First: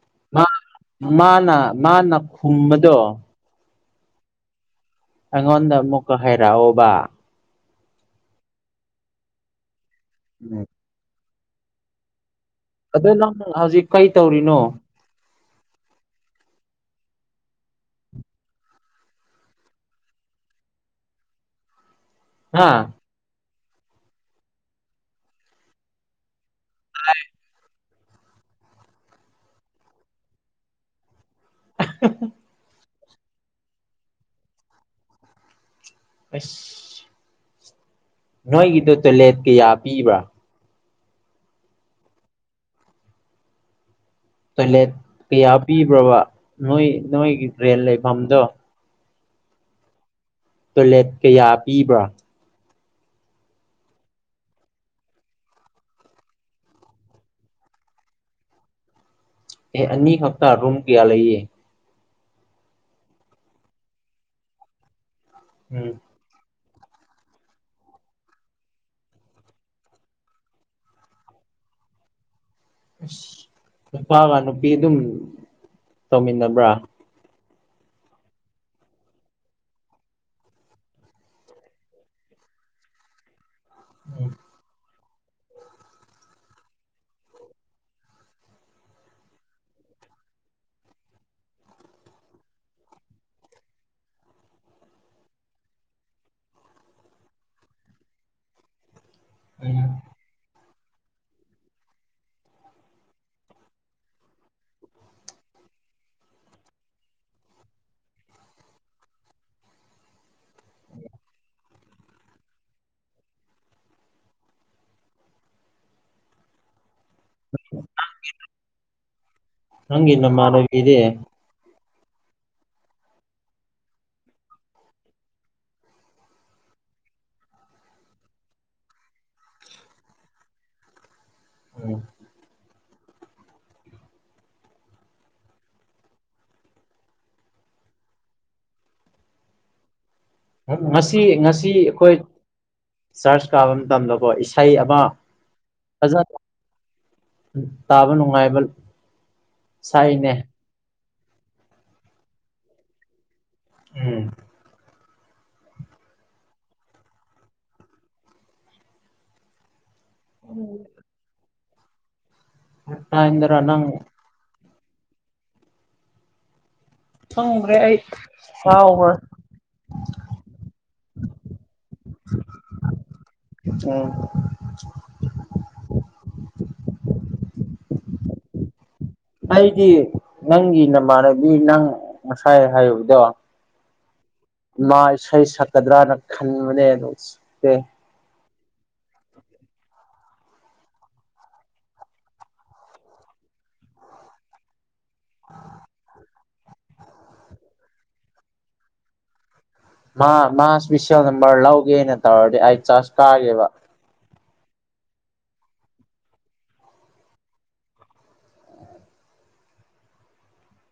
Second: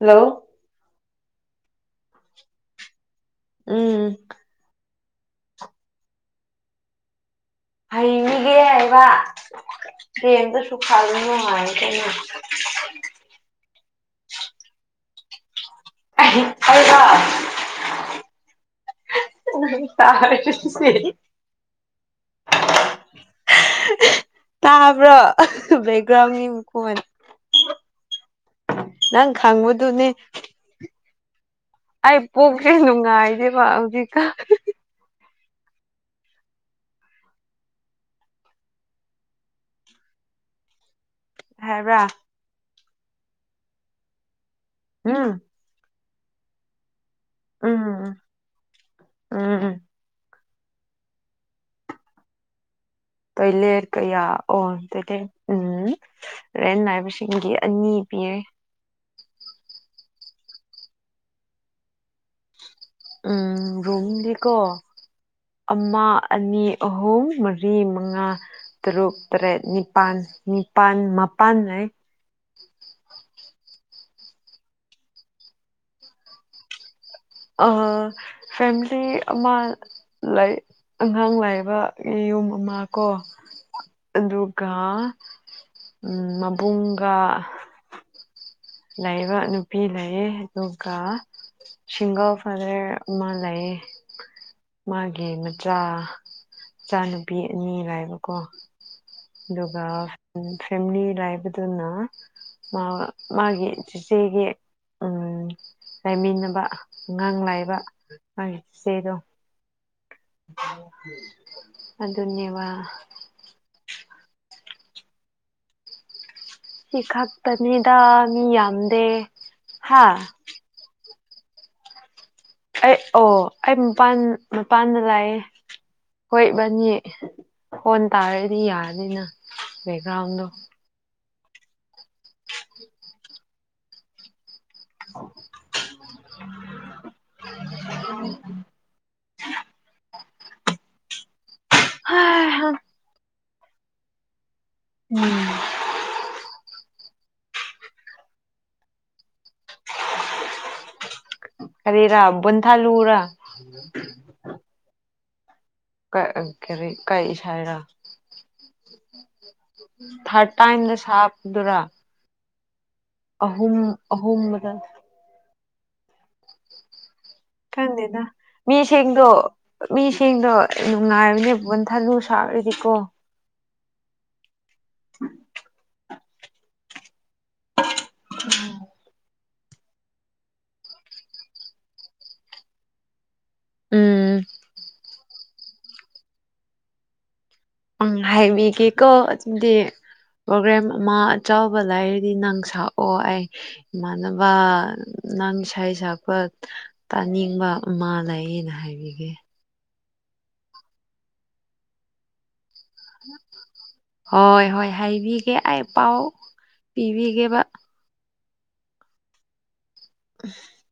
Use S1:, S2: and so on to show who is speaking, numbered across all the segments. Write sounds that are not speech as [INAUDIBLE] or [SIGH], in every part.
S1: Hello
S2: ꯃꯥꯅ ꯃꯥꯅ ꯈꯨꯝꯕꯗꯣ
S1: ꯎꯝ
S2: ꯑꯩꯉꯣꯟꯗ ꯑꯃꯨꯛꯀ ꯍꯥꯏꯔꯛꯑꯣꯕ
S1: ꯍꯩꯅꯤꯒꯦ ꯍꯥꯏꯕ
S2: ꯎꯝ
S1: ꯇ꯭ꯔꯦꯝꯗꯨꯁꯨ ꯈꯥꯏꯗ ꯅꯨꯡꯉꯥꯏꯅꯤ ꯀꯩꯅꯣ
S2: ꯑꯗꯣ ꯅꯪ ꯍꯧꯖꯤꯛ ꯀꯩ ꯇꯧꯔꯤꯅꯣ
S1: [UNINTELLIGIBLE] ꯇꯥꯔ
S2: ꯍꯥꯥ
S1: ꯇꯣ ꯦꯛꯦꯛꯒ꯭ꯔꯥꯎꯟ ꯀꯃ ꯅꯪ ꯈꯪꯕꯗꯨꯅꯦ ꯑꯩ ꯄꯣꯛꯁꯦ ꯅꯨꯡꯉꯥꯏꯗꯦꯕ ꯍꯧꯖꯤꯛꯀ
S2: ꯑꯁ ꯅꯣꯏꯒꯤꯗꯣ ꯇꯣꯏꯂꯦꯠ ꯀꯌꯥ ꯄꯤꯕ꯭ꯔꯥ
S1: ꯍꯥꯏꯦꯕ꯭ꯔ
S2: ꯇꯣꯏꯂꯦꯠ
S1: ꯎꯝ
S2: ꯀꯌꯥ ꯄꯤꯕ꯭ꯔꯕ ꯅꯣꯏ ꯅꯣꯏꯒꯤ ꯇ꯭ꯔꯦꯟ ꯂꯩꯐꯝꯗꯣ
S1: ꯎꯝ ꯎꯝ
S2: ꯇꯣꯏꯂꯦꯠ ꯀꯌꯥ ꯄꯤꯕ꯭ꯔꯥ
S1: ꯇ ꯂꯩꯔ ꯀꯌꯥ ꯑꯣ ꯎꯝ ꯔꯦꯟ ꯅꯥꯏꯕꯁꯤꯡꯒꯤ ꯑꯅꯤ ꯄꯤꯔꯦ
S2: ꯑꯦ ꯑꯅꯤ ꯍꯞꯇꯥ ꯔꯨꯝꯝ ꯀꯌꯥ ꯂꯩꯌꯦ
S1: ꯎꯝ ꯔꯨꯝꯗꯤꯀꯣ
S2: ꯎꯝ
S1: ꯑꯃ ꯑꯅꯤ ꯑꯍꯨꯝ ꯃꯔꯤ ꯃꯉꯥ ꯇꯔꯨꯛ ꯇꯔꯦꯠ ꯅꯤꯄꯥꯜ ꯅꯤꯄꯥꯜ ꯃꯄꯥꯟ ꯍꯥꯏ
S2: ꯑꯁ ꯅꯨꯄꯥꯒ ꯅꯨꯄꯤ ꯑꯗꯨꯝ ꯇꯧꯃꯤꯟꯅꯕ꯭ꯔꯥ
S1: ꯑ ꯐꯦꯃꯤꯂꯤ ꯑꯃ ꯑꯉꯥꯡ ꯂꯥꯏꯕ ꯌꯨꯝ ꯑꯃ ꯀꯣ ꯗꯨꯔꯒꯥ ꯎꯝ ꯃꯕꯨꯡꯒꯥ ꯂꯩꯕ ꯅꯨꯄꯤ ꯂꯩꯌꯦ ꯑꯗꯨꯒ ꯁꯤꯡꯒꯜ ꯐꯔꯦ ꯑꯃ ꯂꯩꯌꯦ ꯃꯥꯒꯤ ꯃꯆꯥ ꯃꯆꯥꯅꯨꯄꯤ ꯑꯅꯤꯔ ꯍꯥꯏꯕꯀꯣ
S2: ꯎꯝ
S1: ꯑꯗꯨꯒ ꯐꯦꯃꯤꯂꯤ ꯂꯩꯕꯗꯨꯅ ꯃꯥ ꯃꯥꯒꯤ ꯆꯤꯆꯦꯒꯤ ꯎꯝ ꯂꯩꯥꯃꯤꯟꯅꯕ ꯑꯉꯥꯡ ꯂꯩꯕ ꯃꯥꯒꯤ ꯆꯤꯆꯦꯗꯣ ꯑꯗꯨꯅꯦꯕ ꯁꯤ ꯈꯛꯇꯅꯤꯗ ꯃꯤ ꯌꯥꯝꯗꯦ ꯍꯥ
S2: ꯄꯤꯔꯦ
S1: ꯑꯩ ꯑꯣ ꯑꯩ ꯃꯄꯥꯟ ꯃꯄꯥꯟꯗ ꯂꯩꯑꯦ ꯍꯣꯏꯕꯅꯤ ꯐꯣꯟ ꯇꯥꯔꯗꯤ ꯌꯥꯔꯅꯤꯅ ꯕꯦꯛꯒ꯭ꯔꯥꯎꯟꯗꯣ
S2: ꯎꯝ [INAUDIBLE]
S1: [UNINTELLIGIBLE]
S2: ꯉꯁꯤ ꯉꯁꯤ ꯑꯩꯈꯣꯏ
S1: ꯎꯝ
S2: ꯆꯔꯆ ꯀꯥꯕ ꯃꯇꯝꯗꯀꯣ ꯏꯁꯩ ꯋꯥ ꯐꯖ ꯇꯥꯕ ꯅꯨꯡꯉꯥꯏꯕ ꯁꯥꯏꯅꯦ
S1: ꯀꯔꯦꯔ ꯕꯨꯟ ꯊꯜꯂꯨꯔ
S2: ꯎꯝ
S1: ꯀ ꯀꯔꯤ ꯀꯩ ꯁꯥꯏꯔꯥ ꯊꯔꯠ ꯇꯥꯏꯝ ꯗ ꯁꯥꯞꯗꯨꯔꯥ
S2: ꯍ [UNINTELLIGIBLE]
S1: ꯑꯍꯨꯝ ꯑꯍꯨꯝꯗ
S2: ꯈꯪꯗ꯭ꯔꯦ ꯑꯩ
S1: ꯀꯪꯗꯦꯅ ꯃꯤ
S2: ꯀꯥꯎꯒ꯭ꯔꯦ
S1: ꯁꯦꯡꯗꯣ ꯃꯤꯁꯤꯡꯗꯣ ꯅꯨꯡꯉꯥꯏꯕꯅꯦ ꯟꯊꯂꯨ [UNINTELLIGIBLE] ꯁꯥꯔꯗꯤꯀꯣ
S2: ꯎꯝ
S1: ꯎꯝ ꯎꯝ [UNINTELLIGIBLE]
S2: ꯑꯩꯗꯤ ꯅꯪꯒꯤ ꯅꯃꯥꯟꯅꯕꯤ ꯅꯪ ꯉꯁꯥꯏ ꯍꯥꯏꯨꯕꯗꯣ
S1: ꯎꯝ
S2: ꯃꯥ ꯏꯁꯩ ꯁꯛꯀꯗ꯭ꯔꯅ ꯈꯟꯕꯅꯦ ꯑꯗꯨꯝ ꯁꯛꯇꯦ
S1: ꯎ ꯍꯥꯏꯕꯤꯒꯦꯀꯣ ꯑꯗꯨꯗꯤ ꯄ꯭ꯔꯣꯒ꯭ꯔꯦꯝ ꯑꯃ ꯑꯆꯧꯕ ꯂꯩꯔꯗꯤ ꯅꯪ ꯁꯛꯑꯣ ꯑꯩ ꯏꯃꯥꯟꯅꯕ ꯅꯪ ꯏꯁꯩ ꯁꯛꯄ ꯇꯥꯅꯤꯡꯕ ꯑꯃ ꯂꯩꯌꯦꯅ ꯍꯥꯏꯕꯤꯒꯦ
S2: ꯃꯥ ꯃꯥ ꯏꯁꯄꯤꯁꯦꯜ ꯅꯝꯕꯔ ꯂꯧꯒꯦꯅ ꯇꯧꯔꯗꯤ ꯑꯩ ꯆꯥꯔꯖ ꯀꯥꯒꯦꯕ
S1: ꯍꯣꯏ ꯍꯣꯏ ꯍꯥꯏꯕꯤꯒꯦ ꯑꯩ ꯄꯥꯎ ꯄꯤꯕꯤꯒꯦꯕ [UNINTELLIGIBLE]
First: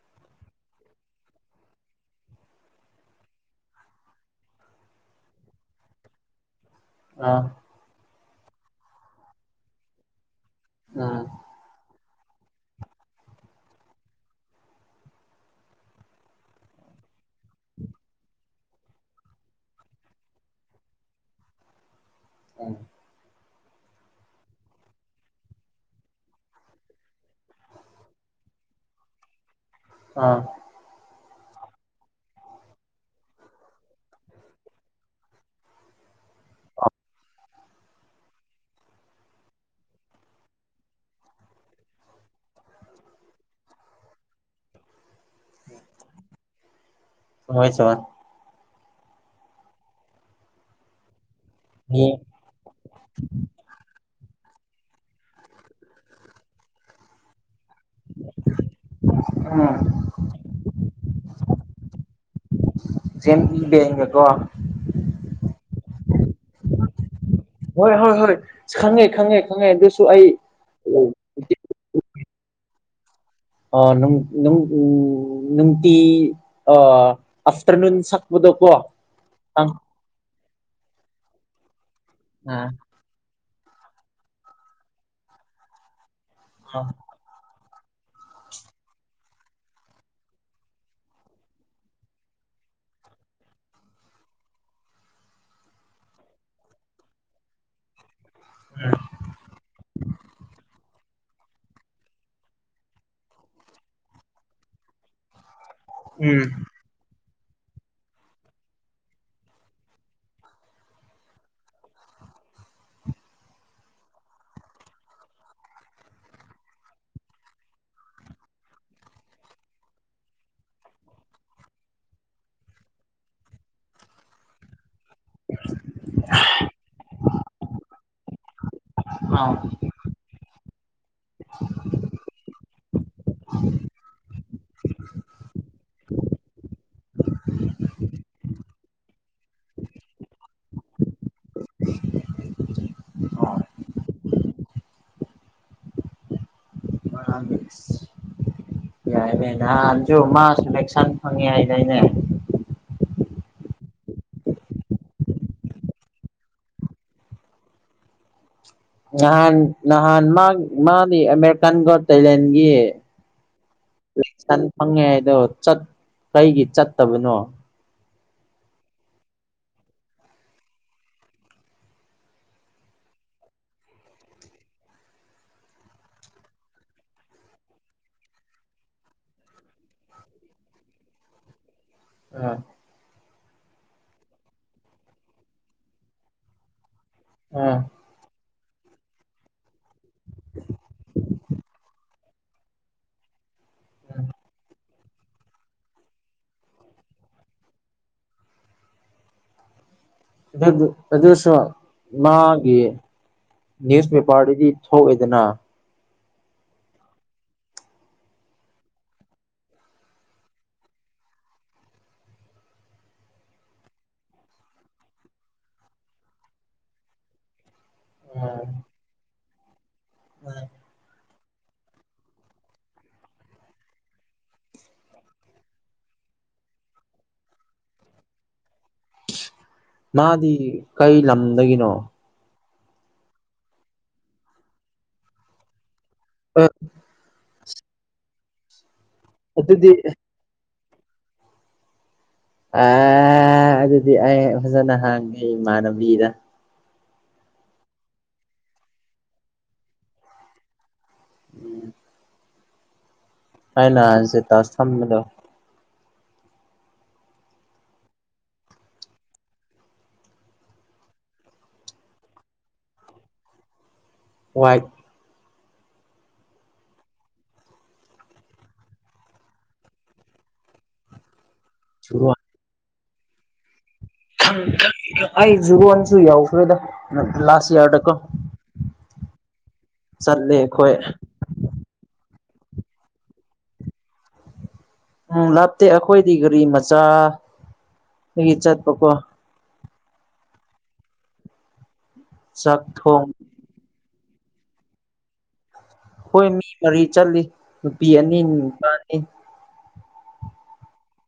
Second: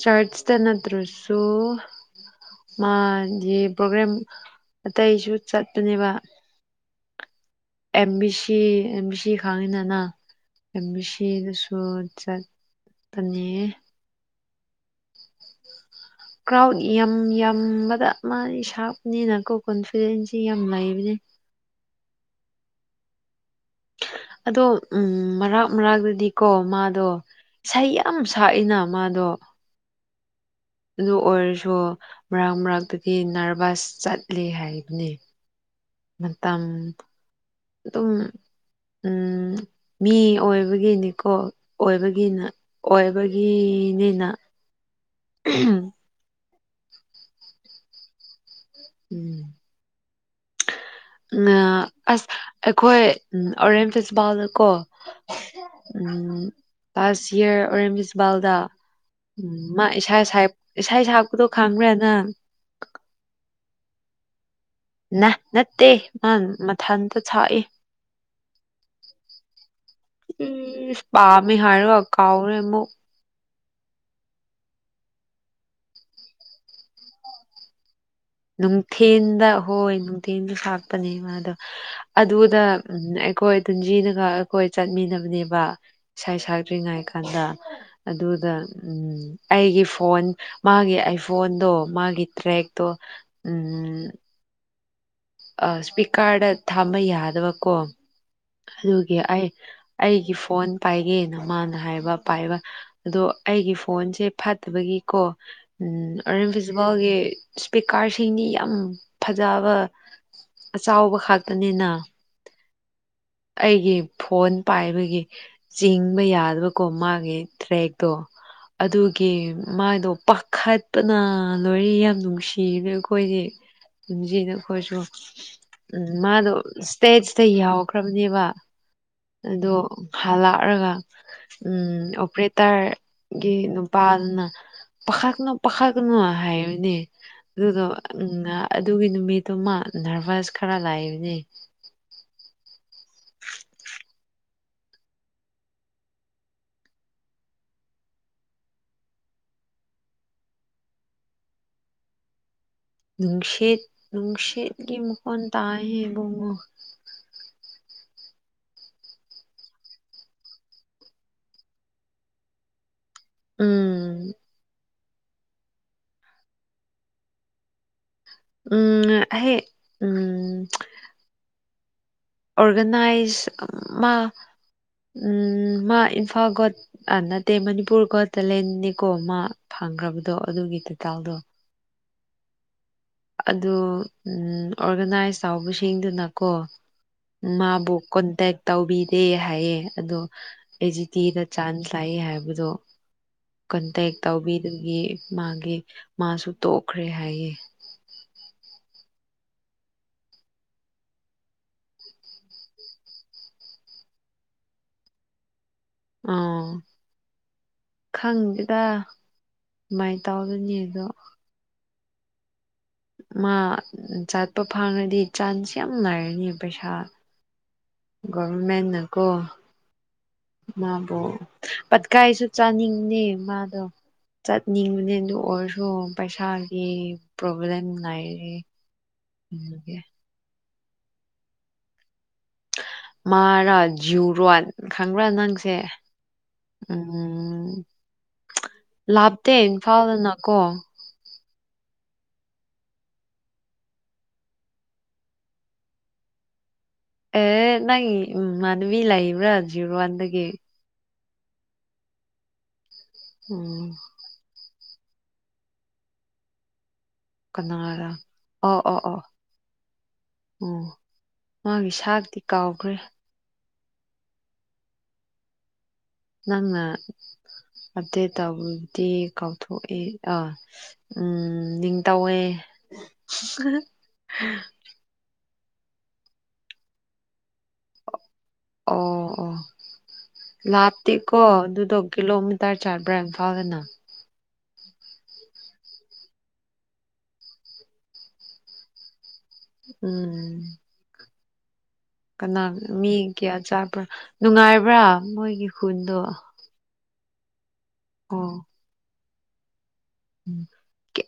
S1: ꯆꯔꯠꯁ ꯇ ꯅꯠꯇ꯭ꯔꯁꯨ ꯃꯥꯗꯤ ꯄ꯭ꯔꯣꯒ꯭ꯔꯥꯝ ꯑꯇꯩꯁꯨ ꯆꯠꯄꯅꯦꯕ
S2: ꯑꯥ
S1: M B C M B C ꯈꯥꯡꯉꯤꯅꯅ ꯑꯦꯝ ꯕꯤ
S2: ꯎꯝ
S1: ꯁꯤꯗꯁꯨ ꯆꯠ ꯑꯅꯤ ꯀ꯭ꯔꯥꯎꯠ ꯌꯥꯝ ꯌꯥꯝꯕꯗ ꯃꯥ ꯁꯥꯕꯅꯤꯅꯀꯣ ꯀꯣꯟꯐꯤꯗꯦꯟꯁꯤ ꯌꯥꯝ ꯂꯩꯕꯅꯤ
S2: ꯎꯝ [UNINTELLIGIBLE]
S1: ꯑꯗꯣ ꯎꯝ ꯃꯔꯛ ꯃꯔꯛꯇꯗꯤꯀꯣ ꯃꯥꯗꯣ ꯏꯁꯩ ꯌꯥꯝ ꯁꯛꯏꯅ ꯃꯥꯗꯣ
S2: ꯑꯥ
S1: ꯑꯗꯨ ꯑꯣꯏꯔꯁꯨ ꯃꯔꯛ ꯃꯔꯛꯇꯒꯤ ꯅꯔꯚꯁ ꯆꯠꯂꯤ ꯍꯥꯏꯕꯅꯤ ꯃꯇꯝ ꯑꯗꯨꯝ ꯎꯝ ꯃꯤ ꯑꯣꯏꯕꯒꯤꯅꯤꯀꯣ ꯑꯣꯏꯕꯒꯤꯅ ꯑꯣꯏꯕꯒꯤꯅꯤꯅ ꯎ [UNINTELLIGIBLE]
S2: ꯍꯣꯏ ꯆꯃ [INAUDIBLE]
S1: ꯎꯝ ꯎꯝ
S2: ꯃꯤ
S1: ꯑꯁ ꯑꯩꯈꯣꯏ ꯎꯝ ꯑꯣꯔꯦꯝ ꯐꯦꯁꯇꯤꯚꯜꯗ ꯀꯣ ꯎꯝ ꯂꯥꯁ ꯌꯔ ꯑꯣꯔꯦꯝ ꯏꯕꯥꯜꯗ ꯎꯝ ꯃꯥ ꯏꯁꯥ ꯏꯁꯥ ꯁꯛꯄꯗꯣ ꯈꯪꯕꯔ ꯅꯪ
S2: [UNINTELLIGIBLE]
S1: ꯅ ꯅꯠꯇꯦ ꯃ ꯃꯊꯟꯇ ꯁꯛꯏ
S2: ꯍꯣꯏ ꯍꯣꯏ ꯍꯣꯏ ꯈꯪꯉꯦ ꯈꯪꯉꯦ ꯈꯪꯉꯦ ꯑꯗꯨꯁꯨ ꯑꯩ
S1: ꯀꯥꯎꯔꯦꯃꯨꯛ
S2: ꯅꯨꯡꯇꯤ ꯑꯐꯇꯔꯅꯨꯟ ꯁꯛꯄꯗꯣꯀꯣ
S1: ꯅꯨꯡꯊꯤꯟꯗ
S2: ꯑꯪ
S1: ꯍꯣꯏ ꯅꯨꯡꯇꯤꯟꯁꯨ ꯁꯥꯛꯄꯅꯦ ꯑꯗꯣ
S2: ꯑ
S1: ꯑꯗꯨꯗ ꯎꯝ ꯑꯩꯈꯣꯏ ꯇꯟꯁꯤꯅꯒ ꯑꯩꯈꯣꯏ ꯆꯠꯃꯤꯟꯅꯕꯅꯦꯕ ꯏꯁꯥ ꯁꯛꯇ꯭ꯔꯤꯉꯩ ꯀꯥꯟꯗ ꯑꯗꯨꯗ ꯎꯝ ꯑꯩꯒꯤ ꯐꯣꯟ ꯃꯥꯒꯤ ꯑꯥꯏꯐꯣꯟꯗꯣ ꯃꯥꯒꯤ ꯇ꯭ꯔꯦꯛꯇꯣ ꯎꯝ ꯑ ꯁꯄꯤꯀꯔꯗꯥ ꯊꯥꯝꯕ ꯌꯥꯗꯕꯀꯣ ꯑꯗꯨꯒꯤ ꯑꯩ ꯑꯩꯒꯤ ꯐꯣꯟ ꯄꯥꯏꯒꯦꯅ ꯃꯥꯅ ꯍꯥꯏꯕ ꯄꯥꯏꯕ ꯑꯗꯣ ꯑꯩꯒꯤ ꯐꯣꯟꯁꯦ ꯐꯠꯇꯕꯒꯤꯀꯣ
S2: ꯎꯝ
S1: ꯑꯔꯟ ꯐꯤꯖꯋꯥꯜꯒꯤ ꯁꯄꯤꯀꯥꯔꯁꯤꯡꯗꯤ ꯌꯥꯝ ꯐꯖꯕ ꯑꯆꯥꯎꯕ ꯈꯛꯇꯅꯤꯅ ꯑꯩꯒꯤ ꯐꯣꯟ ꯄꯥꯏꯕꯒꯤ ꯆꯤꯡꯕ ꯌꯥꯗꯕꯀꯣ ꯃꯥꯒꯤ ꯇ꯭ꯔꯦꯛꯇꯣ꯫ ꯑꯗꯨꯒꯤ ꯃꯥꯗꯣ ꯄꯥꯈꯠꯄꯅ ꯂꯣꯏꯔꯤ ꯌꯥꯝ ꯅꯨꯡꯁꯤꯅ ꯑꯩꯈꯣꯏꯗꯤ꯫ ꯨꯝꯁꯤꯅ ꯑꯩꯈꯣꯏꯁꯨ꯫ ꯎꯝ ꯃꯥꯗꯣ ꯏꯁꯇꯦꯖꯇ ꯌꯥꯎꯈ꯭ꯔꯕꯅꯦꯕ ꯑꯗꯣ ꯍꯥꯜꯂꯛꯂꯒ ꯎ ꯑꯣꯄꯔꯦꯇꯔꯒꯤ ꯅꯨꯄꯥꯗꯨꯅ ꯄꯈꯥꯥꯛꯅꯣ ꯄꯈꯥ ꯀꯅꯣ ꯍꯥꯏꯅꯦ ꯑꯗꯨꯗꯣ ꯎ ꯑꯗꯨꯒꯤ ꯅꯨꯃꯤꯠꯇꯨꯃ ꯅꯔꯚꯁ ꯈꯔ ꯂꯥꯛꯏꯕꯅꯦ
S2: [INAUDIBLE] ꯕꯪꯥꯗꯦꯁ ꯌꯥꯏꯅꯦꯅꯦꯍꯟꯁꯨꯨ ꯃꯥ ꯁꯨꯂꯦꯛꯁꯟ ꯐꯪꯉꯦ ꯍꯥꯏꯗꯅꯦ
S1: ꯅꯨꯡꯁꯤꯠ ꯅꯨꯡꯁꯤꯠꯒꯤ ꯃꯈꯣꯟ ꯇ ꯍꯦꯕꯣꯉꯣ
S2: ꯅꯍꯥꯟ ꯅꯍꯥꯟ ꯃꯥ ꯃꯥꯗꯤ ꯑꯃꯦꯔꯤꯀꯥꯟꯒ ꯇꯥꯏꯂꯦꯟꯒꯤ
S1: ꯎꯝ
S2: ꯐꯪꯉꯦ ꯍꯥꯏꯗꯣ ꯆꯠ ꯀꯩꯒꯤ ꯆꯠꯇꯕꯅꯣ
S1: ꯎꯝ ꯍꯦ ꯎꯝ ꯑꯣꯔꯒꯅꯥꯏꯁ ꯃꯥ ꯃꯥ ꯏꯝꯐꯥꯜ ꯒꯣꯗ ꯑ ꯅꯠꯇꯦ ꯃꯅꯤꯄꯨꯔ ꯒꯣꯠ ꯇꯦꯂꯦꯟꯅꯤꯀꯣ ꯃꯦ ꯐꯪꯈ꯭ꯔꯕꯗꯣ ꯑꯗꯨꯒꯤ ꯇꯦꯇꯜꯗꯣ [UNINTELLIGIBLE]
S2: ꯑ [INAUDIBLE]
S1: ꯑꯗꯨ ꯑꯣꯔꯒꯅꯥꯏꯁ ꯇꯧꯕꯁꯤꯡꯗꯨꯅꯀꯣ ꯃꯥꯕꯨ ꯀꯣꯟꯇꯦꯛ ꯇꯧꯕꯤꯗꯦ ꯍꯥꯏꯌꯦ ꯑꯗꯨ ꯑꯦꯖꯤꯇꯤꯗ ꯆꯥꯟꯁ ꯂꯥꯛꯏ ꯍꯥꯏꯕꯗꯣ ꯀꯟꯇꯦꯛ ꯇꯧꯕꯤꯗꯒꯤ ꯃꯥꯒꯤ ꯃꯥꯁꯨ ꯇꯣꯛꯈ꯭ꯔꯦ ꯍꯥꯏꯌꯦ
S2: ꯑꯗꯨꯁꯣ ꯃꯥꯒꯤ ꯅ꯭ꯌꯨꯁꯄꯦꯄꯥꯔꯗꯗꯤ ꯊꯣꯛꯑꯦꯗꯅ
S1: ꯑꯝ ꯈꯪꯗꯦꯗ ꯀꯃꯥꯏꯅ ꯇꯧꯗꯣꯏꯅꯤ ꯑꯗꯣ ꯃꯥ ꯆꯥꯠꯄ ꯐꯥꯡꯉꯗꯤ ꯆꯥꯟꯁ ꯌꯥꯝ ꯅꯥꯏꯔꯅꯤ ꯄꯩꯁꯥ꯫ ꯒꯣꯔꯔꯃꯦꯟ ꯅꯀꯣ꯫
S2: ꯎꯝ꯫
S1: ꯃꯥꯕꯨ ꯄꯠꯀꯥꯏꯁꯨ ꯆꯥꯅꯤꯡꯉ ꯃꯥꯗꯣ ꯆꯠꯅꯤꯡꯕꯅꯦ ꯑꯗꯨ ꯑꯣꯏꯔꯁꯨ ꯄꯩꯁꯥꯒꯤ ꯄ꯭ꯔꯣꯕ꯭ꯂꯦꯝ ꯂꯩꯔꯤ ꯎꯒ
S2: ꯃꯥꯗꯤ ꯀꯩ ꯂꯝꯗꯒꯤꯅꯣ
S1: ꯃꯥꯔꯥ ꯖꯨꯔꯣꯟ ꯈꯪꯕ꯭ꯔꯥ ꯅꯪꯁꯦ
S2: ꯑ
S1: ꯎꯝ ꯂꯥꯞꯇꯦ
S2: ꯑꯗꯨꯗꯤ
S1: ꯏꯝꯐꯥꯜꯗꯅ ꯀꯣ
S2: ꯑꯦ ꯑꯗꯨꯗꯤ ꯑꯩ ꯐꯖꯅ ꯍꯥꯡꯉꯦ ꯏꯃꯥꯟꯅꯕꯤꯗ
S1: ꯑꯦ ꯅꯪ ꯃꯥꯅꯕꯤ ꯂꯩꯥꯛꯕ꯭ꯔꯥ ꯖꯤꯔꯣ ꯋꯥꯟꯗꯒꯤ
S2: ꯎꯝ
S1: ꯎꯝ
S2: ꯍꯥꯏꯅꯁꯦ ꯇ ꯊꯝꯗ
S1: ꯀꯅꯥ ꯑꯣ ꯑꯣ ꯑꯣ ꯑꯣ ꯃꯥꯒꯤ ꯁꯇꯤ ꯀꯥꯎꯈ꯭ꯔꯦ
S2: ꯋꯥꯏꯠ
S1: ꯅꯪꯅ ꯑꯞꯗꯦꯠ ꯇꯧꯕꯗꯤ ꯀꯥꯎꯊꯣꯛꯏ ꯑꯥ ꯎꯝ ꯂꯡ ꯇꯧꯋꯦ
S2: ꯖꯨꯔꯣꯟ ꯑꯩ ꯖꯨꯟꯁꯨ ꯌꯥꯎꯈ꯭ꯔꯦꯗ ꯂꯥꯁ ꯏꯔꯗꯀꯣ
S1: ꯑꯣ
S2: ꯆꯠꯂꯤꯦ ꯑꯩꯈꯣꯏ
S1: ꯀꯣ ꯑꯗꯨꯗꯣ ꯀꯤꯂꯣ ꯃꯤꯇꯔ ꯆꯥꯄ꯭ꯔꯥꯝ ꯐꯥꯎꯒꯅ
S2: ꯎꯝ ꯂꯥꯞꯇꯦ ꯑꯩꯈꯣꯏꯗꯤ ꯒꯥꯔꯤ ꯃꯆꯥꯗꯒꯤ ꯆꯠꯄꯀꯣ
S1: ꯎꯝ ꯀꯅꯥ
S2: ꯆꯥꯛ
S1: ꯃꯤ
S2: ꯊꯣꯡ
S1: ꯀꯌꯥ ꯆꯥꯕ꯭ꯔꯥ ꯅꯨꯡꯉꯥꯏꯕ꯭ꯔꯥ ꯃꯣꯏꯒꯤ ꯈꯨꯟꯗꯣ
S2: ꯑꯩꯈꯣꯏ ꯃꯤ ꯃꯔꯤ ꯆꯠꯂꯤ ꯅꯨꯄꯤ ꯑꯅꯤ ꯅꯨꯄꯥꯅꯤ
S1: ꯎ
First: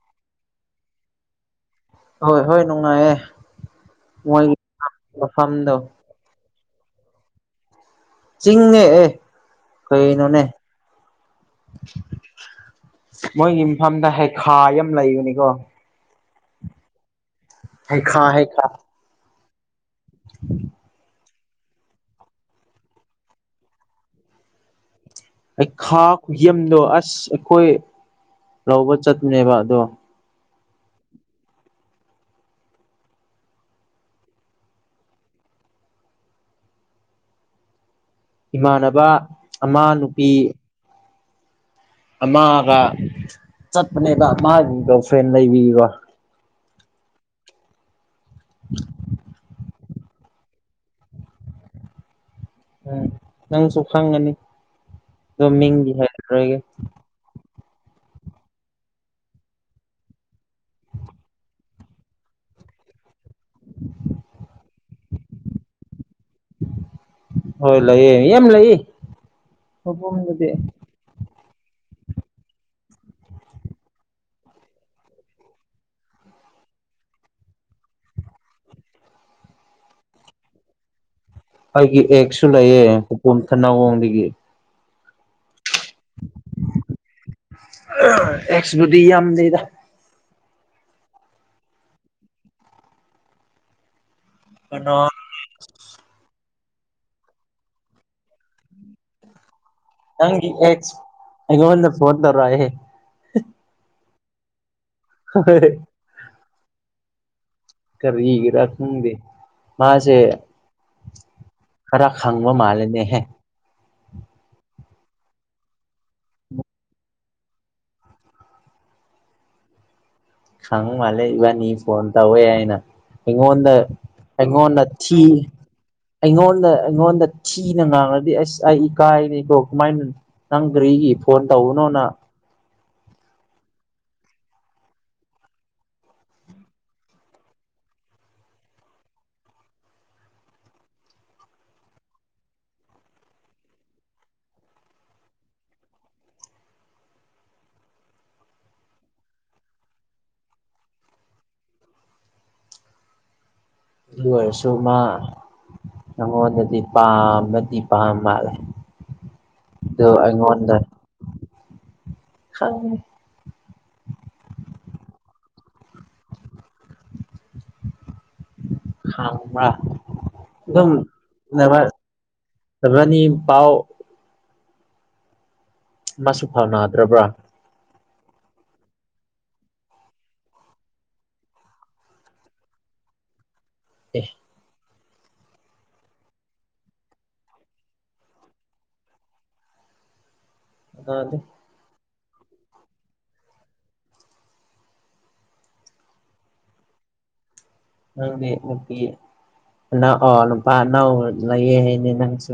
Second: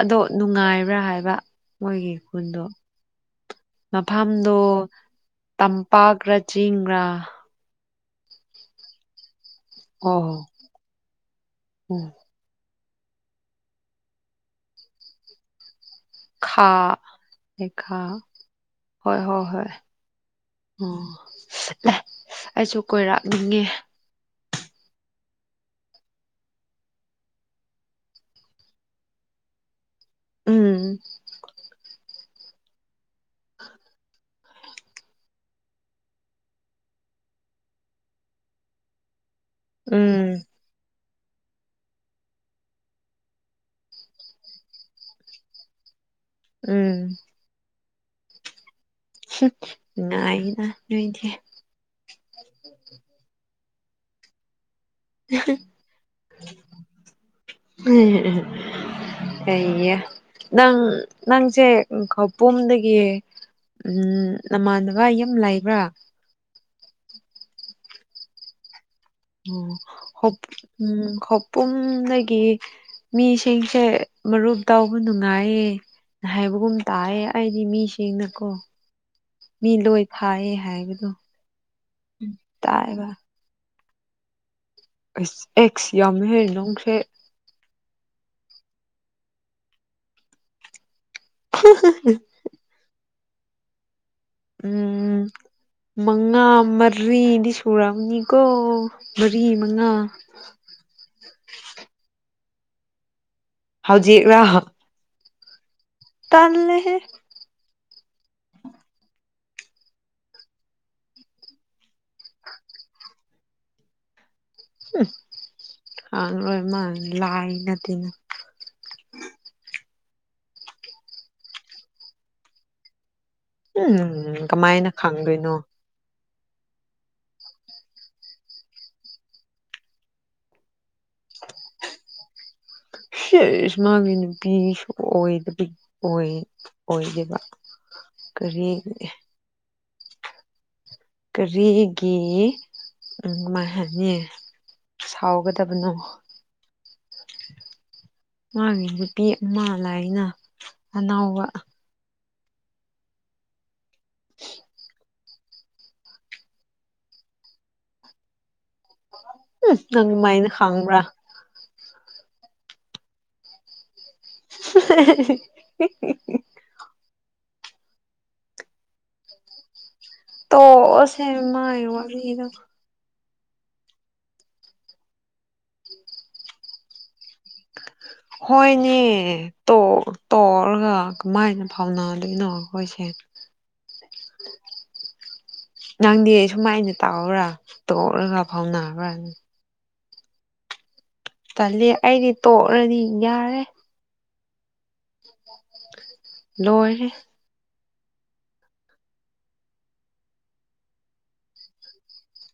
S1: ꯑꯗꯣ ꯅꯨꯡꯉꯥꯏꯕ꯭ꯔꯥ ꯍꯥꯏꯕ ꯃꯣꯏꯒꯤ
S2: ꯍꯣꯏ ꯍꯣꯏ
S1: ꯈꯨꯟꯗꯣ
S2: ꯅꯨꯡꯉꯥꯏꯌꯦ ꯃꯣꯏꯒꯤ
S1: ꯃꯐꯝꯗꯣ
S2: ꯃꯐꯝꯗꯣ
S1: ꯇꯝꯄꯥꯛ ꯔ ꯆꯤꯡꯔꯥ
S2: ꯆꯤꯡꯤꯡꯅꯦ ꯑꯦ
S1: ꯑꯣ
S2: ꯀꯩꯅꯣꯅꯦ
S1: ꯎꯝ
S2: ꯃꯣꯏꯒꯤ ꯃꯐꯝꯗ ꯍꯩꯈꯥ ꯌꯥꯝ ꯂꯩꯕꯅꯤꯀꯣ
S1: ꯈꯥ ꯍꯩꯈꯥ ꯍꯣꯏ ꯍꯣꯏ ꯍꯣꯏ ꯑꯣ ꯑꯦ ꯑꯩꯁꯨ ꯀꯣꯏꯔꯥꯛꯅꯤꯡꯉꯦ
S2: ꯍꯩꯈꯥ ꯈꯨꯌꯝꯗꯣ ꯑꯁ ꯑꯩꯈꯣꯏ ꯂꯧꯕ ꯆꯠꯄꯅꯦꯕ ꯑꯗꯣ
S1: ꯎꯝ [UNINTELLIGIBLE]
S2: ꯏꯃꯥꯟꯅꯕ ꯑꯃ ꯅꯨꯄꯤ
S1: ꯎꯝ
S2: ꯑꯃꯒ ꯆꯠꯄꯅꯦꯕ ꯃꯥꯒꯤ ꯒ ꯐ꯭ꯔꯦꯟ ꯂꯩꯕꯤꯕꯣ
S1: ꯎꯝ
S2: [INAUDIBLE]
S1: ꯉꯥꯏꯅ ꯅꯣꯏꯗꯤꯦ
S2: ꯎꯝ ꯅꯪꯁꯨ ꯈꯪꯉꯅꯤ ꯑꯣ ꯃꯤꯡꯗꯤ ꯍꯥꯏꯔꯗꯔꯒꯦ
S1: ꯎ ꯀꯩꯌꯦ ꯅꯪ ꯅꯪꯁꯦ ꯈꯄꯨꯝꯗꯒꯤ ꯎꯝ ꯅꯃꯥꯟꯅꯕ ꯌꯨꯝ ꯂꯩꯕ꯭ꯔꯥ
S2: ꯍꯣꯏ ꯂꯩꯌꯦ ꯑꯦꯝ ꯂꯩꯏꯌꯦ
S1: ꯑꯣ ꯎꯝ ꯍꯣꯄꯨꯝꯗꯒꯤ ꯃꯤꯁꯤꯡꯁꯦ ꯃꯔꯨꯞ ꯇꯥꯎꯕ ꯅꯨꯡꯉꯥꯏꯌꯦ ꯍꯥꯏꯕꯒꯨꯝ ꯇꯥꯏꯑꯦ ꯑꯩꯗꯤ ꯃꯤꯁꯤꯡꯅꯀꯣ ꯃꯤ ꯂꯣꯏ ꯐꯥꯏꯌꯦ ꯍꯥꯏꯕꯗꯣ
S2: ꯑꯩꯒꯤ ꯑꯦꯛꯁꯨ ꯂꯩꯌꯦ
S1: ꯇꯥꯏꯕ
S2: ꯍꯨꯄꯣꯝ ꯊꯅꯧꯔꯣꯝꯗꯒꯤ
S1: ꯑꯦꯛꯁ ꯌꯥꯝꯃꯦ ꯍꯦ ꯅꯪꯁꯦ
S2: ꯑꯦꯛꯁꯕꯨꯗꯤ ꯌꯥꯝ ꯂꯩꯗ
S1: [UNINTELLIGIBLE] ꯎꯝ
S2: ꯀꯅꯥ
S1: ꯎꯝ ꯃꯉꯥ ꯃꯔꯤꯗꯤ ꯁꯨꯔꯅꯤꯀꯣ ꯃꯔꯤ ꯃꯉꯥ
S2: ꯅꯪꯒꯤ ꯑꯦꯛꯁ ꯑꯩꯉꯣꯟꯗꯥ ꯐꯣꯅ ꯇꯧꯔꯛꯀꯦ ꯍꯦ
S1: ꯍꯧꯖꯤ ꯔꯍ
S2: ꯍꯣꯢ
S1: ꯇꯜꯂꯦꯍꯦ
S2: ꯀꯔꯤꯒꯔ ꯈꯪꯗꯦ ꯃꯥꯁꯦ ꯈꯔ ꯈꯪꯕ ꯃꯥꯂꯦꯅꯦ ꯍꯦ
S1: ꯍꯃ ꯂꯥꯏ ꯅꯥꯇꯦ ꯅ
S2: ꯈꯪ ꯃꯥꯂꯦ ꯏꯕꯅꯤ ꯐꯣꯟ ꯇꯧꯏ ꯍꯥꯢꯅ ꯑꯩꯉꯣꯟꯗ
S1: ꯎꯝ
S2: ꯑꯩꯉꯣꯟꯗ
S1: ꯀꯃꯥꯏꯅ
S2: ꯊꯤ
S1: ꯈꯪꯗꯣꯏꯅꯣ
S2: ꯑꯩꯉꯣꯟꯗ ꯑꯩꯉꯣꯟꯗ ꯊꯤꯅ ꯉꯥꯡꯉꯗꯤ ꯑꯁ ꯑꯩ ꯏꯀꯥꯏꯔꯤꯀꯣ ꯀꯃꯥꯏꯅꯅꯣ ꯅꯪ ꯀꯔꯤꯒꯤ ꯐꯣꯟ ꯇꯧꯕꯅꯣꯅ
S1: ꯏꯁꯃꯥꯒꯤ ꯅꯨꯄꯤꯁꯨ ꯑꯣꯏꯗ ꯑꯣꯏ ꯑꯣꯏꯗꯕ ꯀꯔꯤ ꯀꯔꯤꯒꯤ ꯀꯃꯥꯏꯍꯥꯏꯅꯤ ꯁꯥꯎꯒꯗꯕꯅꯣ ꯃꯥꯒꯤ ꯅꯨꯄꯤ ꯑꯃ ꯂꯥꯏꯅ ꯑꯅꯥꯎꯕ
S2: ꯑꯗꯨ ꯑꯣꯏꯔꯁꯨ ꯃꯥ ꯅꯉꯣꯟꯗꯗꯤ ꯄꯥꯝꯕꯥꯗꯤ ꯄꯥꯝ ꯃꯥꯜꯂꯦ
S1: ꯎꯝ
S2: ꯑꯗꯣ
S1: ꯅꯪ ꯃꯥꯏꯅ
S2: ꯑꯩꯉꯣꯟꯗ
S1: ꯈꯪꯕ꯭ꯔꯥ [INAUDIBLE]
S2: ꯍ [UNINTELLIGIBLE]
S1: ꯇꯣꯁꯦ ꯃꯥ ꯋꯥꯕꯤꯗ
S2: ꯁꯕꯥꯅꯤ ꯄꯥꯎ ꯃꯥꯁꯨ ꯐꯥꯎꯅꯗ꯭ꯔꯕ꯭ꯔꯥ
S1: ꯍꯣꯏꯅꯦ ꯇꯣꯛꯂꯒ ꯀꯃꯥꯏꯅ ꯐꯥꯎꯅꯗꯣꯏꯅꯣ ꯑꯩꯈꯣꯏꯁꯦ
S2: ꯑꯦ
S1: [UNINTELLIGIBLE] ꯅꯪꯗꯤ ꯁꯨꯃꯥꯏꯅ ꯇꯥꯎ꯭ꯔꯥ ꯇꯣꯛꯂꯒ ꯐꯥꯎꯅꯈ꯭ꯔꯥꯅꯤ
S2: ꯑ ꯑꯗꯨ
S1: ꯇꯜꯂꯤ ꯑꯩꯗꯤ ꯇꯣꯛꯂꯗꯤ ꯌꯥꯔꯦ ꯂꯣꯏꯔꯦ
S2: ꯅꯪꯅꯦ ꯅꯨꯄꯤ ꯑꯅ ꯅꯨꯄꯥ ꯑꯅꯧ ꯂꯩꯌꯦ ꯍꯥꯏꯅꯦ ꯅꯪꯁꯨ